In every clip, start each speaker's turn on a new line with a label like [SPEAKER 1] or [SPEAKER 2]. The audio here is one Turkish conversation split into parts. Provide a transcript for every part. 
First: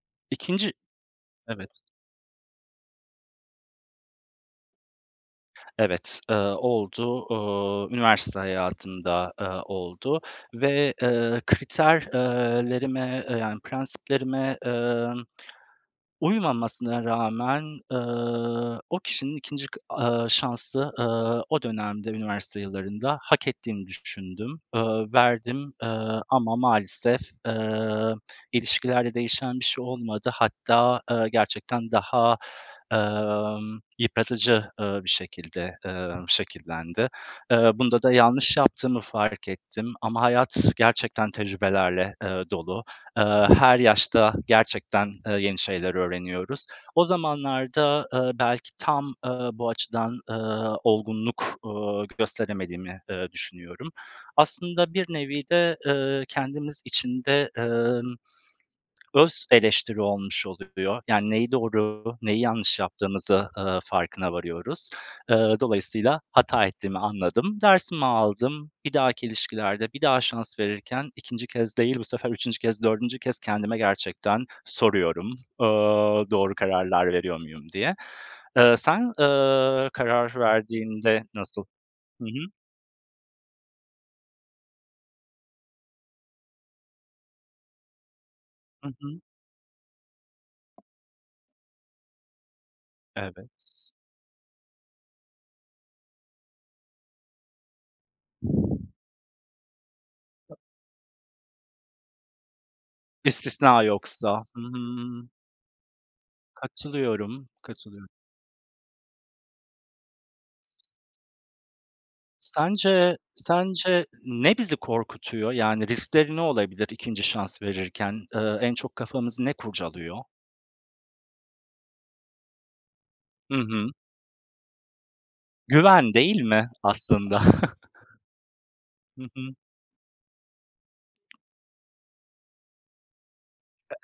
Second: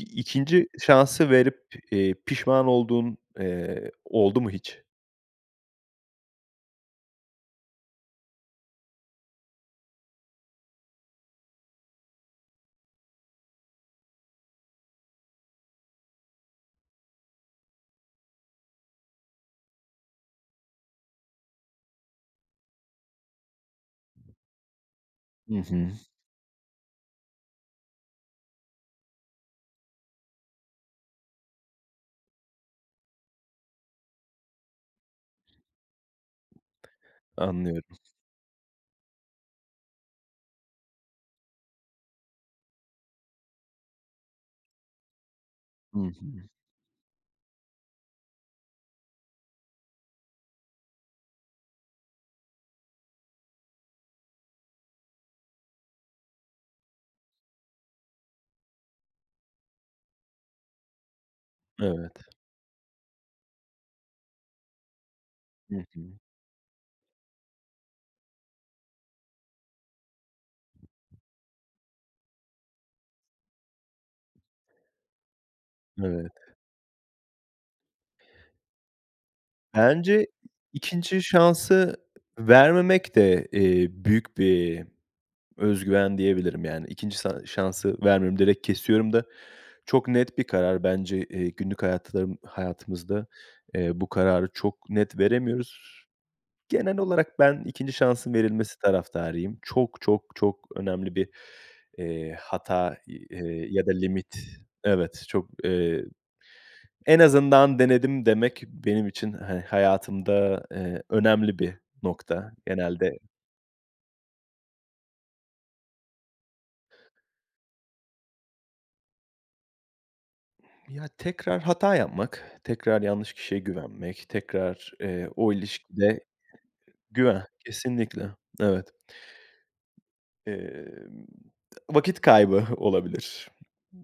[SPEAKER 1] 2'nci
[SPEAKER 2] 2'nci,
[SPEAKER 1] şansı verip,
[SPEAKER 2] evet.
[SPEAKER 1] eee, pişman, olduğun, ııı, oldu mu hiç?
[SPEAKER 2] Evet, ııı, oldu. Iıı, üniversite hayatımda, ııı, oldu ve, ııı, kriter, ııı, lerime, ııı, yani prensiplerime, ımm, uymamasına rağmen, ııı, o kişinin 2'nci kı, ııı, şansı, ııı, o dönemde, üniversite yillarında, hak ettiğini düşündüm, ııı,
[SPEAKER 1] Hı
[SPEAKER 2] verdim,
[SPEAKER 1] hı.
[SPEAKER 2] ııı, ama maalesef, ııı, ilişkilerde değişen bir şey olmadı. Hatta, ııı, gerçekten daha, ımm, yıpratıcı, ııı, bir şekilde, ııı, şekillendi. Iıı,
[SPEAKER 1] Anlıyorum.
[SPEAKER 2] bunda da yanlış yaptığımı fark ettim ama hayat gerçekten tecrübelerle, ııı, dolu. Iıı, her yaşta gerçekten, ııı, yeni şeyler
[SPEAKER 1] Hı hı.
[SPEAKER 2] öğreniyoruz. O zamanlarda, ııı, belki tam, ııı, bu açıdan, ııı, olgunluk, ııı, gösteremediğimi, ııı, düşünüyorum. Aslında bir nevi de, ııı, kendimiz için de, ımm, öz eleştiri olmuş oluyor, yani neyi doğru,
[SPEAKER 1] Evet.
[SPEAKER 2] neyi yanlış yaptığımızı, ııı, farkına varıyoruz. Iıı,
[SPEAKER 1] Hı hı.
[SPEAKER 2] dolayısıyla hata ettiğimi anladım. Dersimi aldım, bir dahaki ilişkilerde bir daha şans verirken 2'nci kez değil, bu sefer 3'üncü kez, 4'üncü kez, kendime gerçekten soruyorum, ııı,
[SPEAKER 1] Evet.
[SPEAKER 2] doğru kararlar veriyor muyum diye. Iıı, sen, ııı,
[SPEAKER 1] Bence
[SPEAKER 2] karar
[SPEAKER 1] 2'nci
[SPEAKER 2] verdiğinde nasıl?
[SPEAKER 1] şansı
[SPEAKER 2] Hı hı.
[SPEAKER 1] vermemek de, eee, büyük bir özgüven diyebilirim yani, 2'nci san şansı vermiyorum, direkt
[SPEAKER 2] Hı
[SPEAKER 1] kesiyorum
[SPEAKER 2] hı.
[SPEAKER 1] da. Çok net bir karar bence, eee, günlük hayatlarım hayatımızda,
[SPEAKER 2] Evet.
[SPEAKER 1] ııı, bu kararı çok net veremiyoruz. Genel olarak ben 2'nci şansın verilmesi taraftarıyım. Çok, çok,
[SPEAKER 2] [unintelligible]
[SPEAKER 1] çok önemli bir, ııı, hata, ııı,
[SPEAKER 2] İstisna
[SPEAKER 1] ya da limit
[SPEAKER 2] yoksa. Hı
[SPEAKER 1] evet,
[SPEAKER 2] hı.
[SPEAKER 1] çok, ııı, en
[SPEAKER 2] Katılıyorum,
[SPEAKER 1] azından
[SPEAKER 2] katılıyorum.
[SPEAKER 1] denedim demek, benim için, hani, hayatımda, ııı, önemli bir nokta
[SPEAKER 2] Sence,
[SPEAKER 1] genelde
[SPEAKER 2] sence ne bizi korkutuyor? Yani, riskleri ne olabilir 2'nci şans verirken? Iıı, en çok kafamızı ne kurcalıyor?
[SPEAKER 1] Ya, tekrar hata yapmak, tekrar yanlış
[SPEAKER 2] I
[SPEAKER 1] kişiye
[SPEAKER 2] hı.
[SPEAKER 1] güvenmek, tekrar, ııı, o
[SPEAKER 2] Güven
[SPEAKER 1] ilişkide
[SPEAKER 2] değil mi, aslında?
[SPEAKER 1] güven, kesinlikle, evet.
[SPEAKER 2] Hı hı.
[SPEAKER 1] Emm, vakit kaybı olabilir.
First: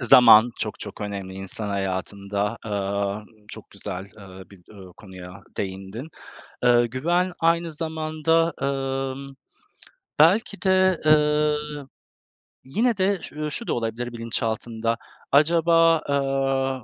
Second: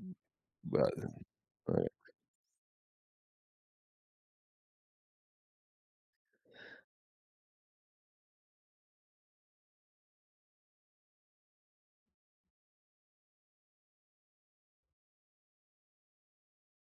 [SPEAKER 2] E ,zaman çok çok
[SPEAKER 1] Bazen,
[SPEAKER 2] önemli insan
[SPEAKER 1] evet.
[SPEAKER 2] hayatında. Iıı, çok güzel, ııı, bir, ııı, konuya değindin. Iıı, güven aynı zamanda, ımm, belki de, ııı, yine de ş ııı, şu da olabilir bilinçaltında, acaba ııı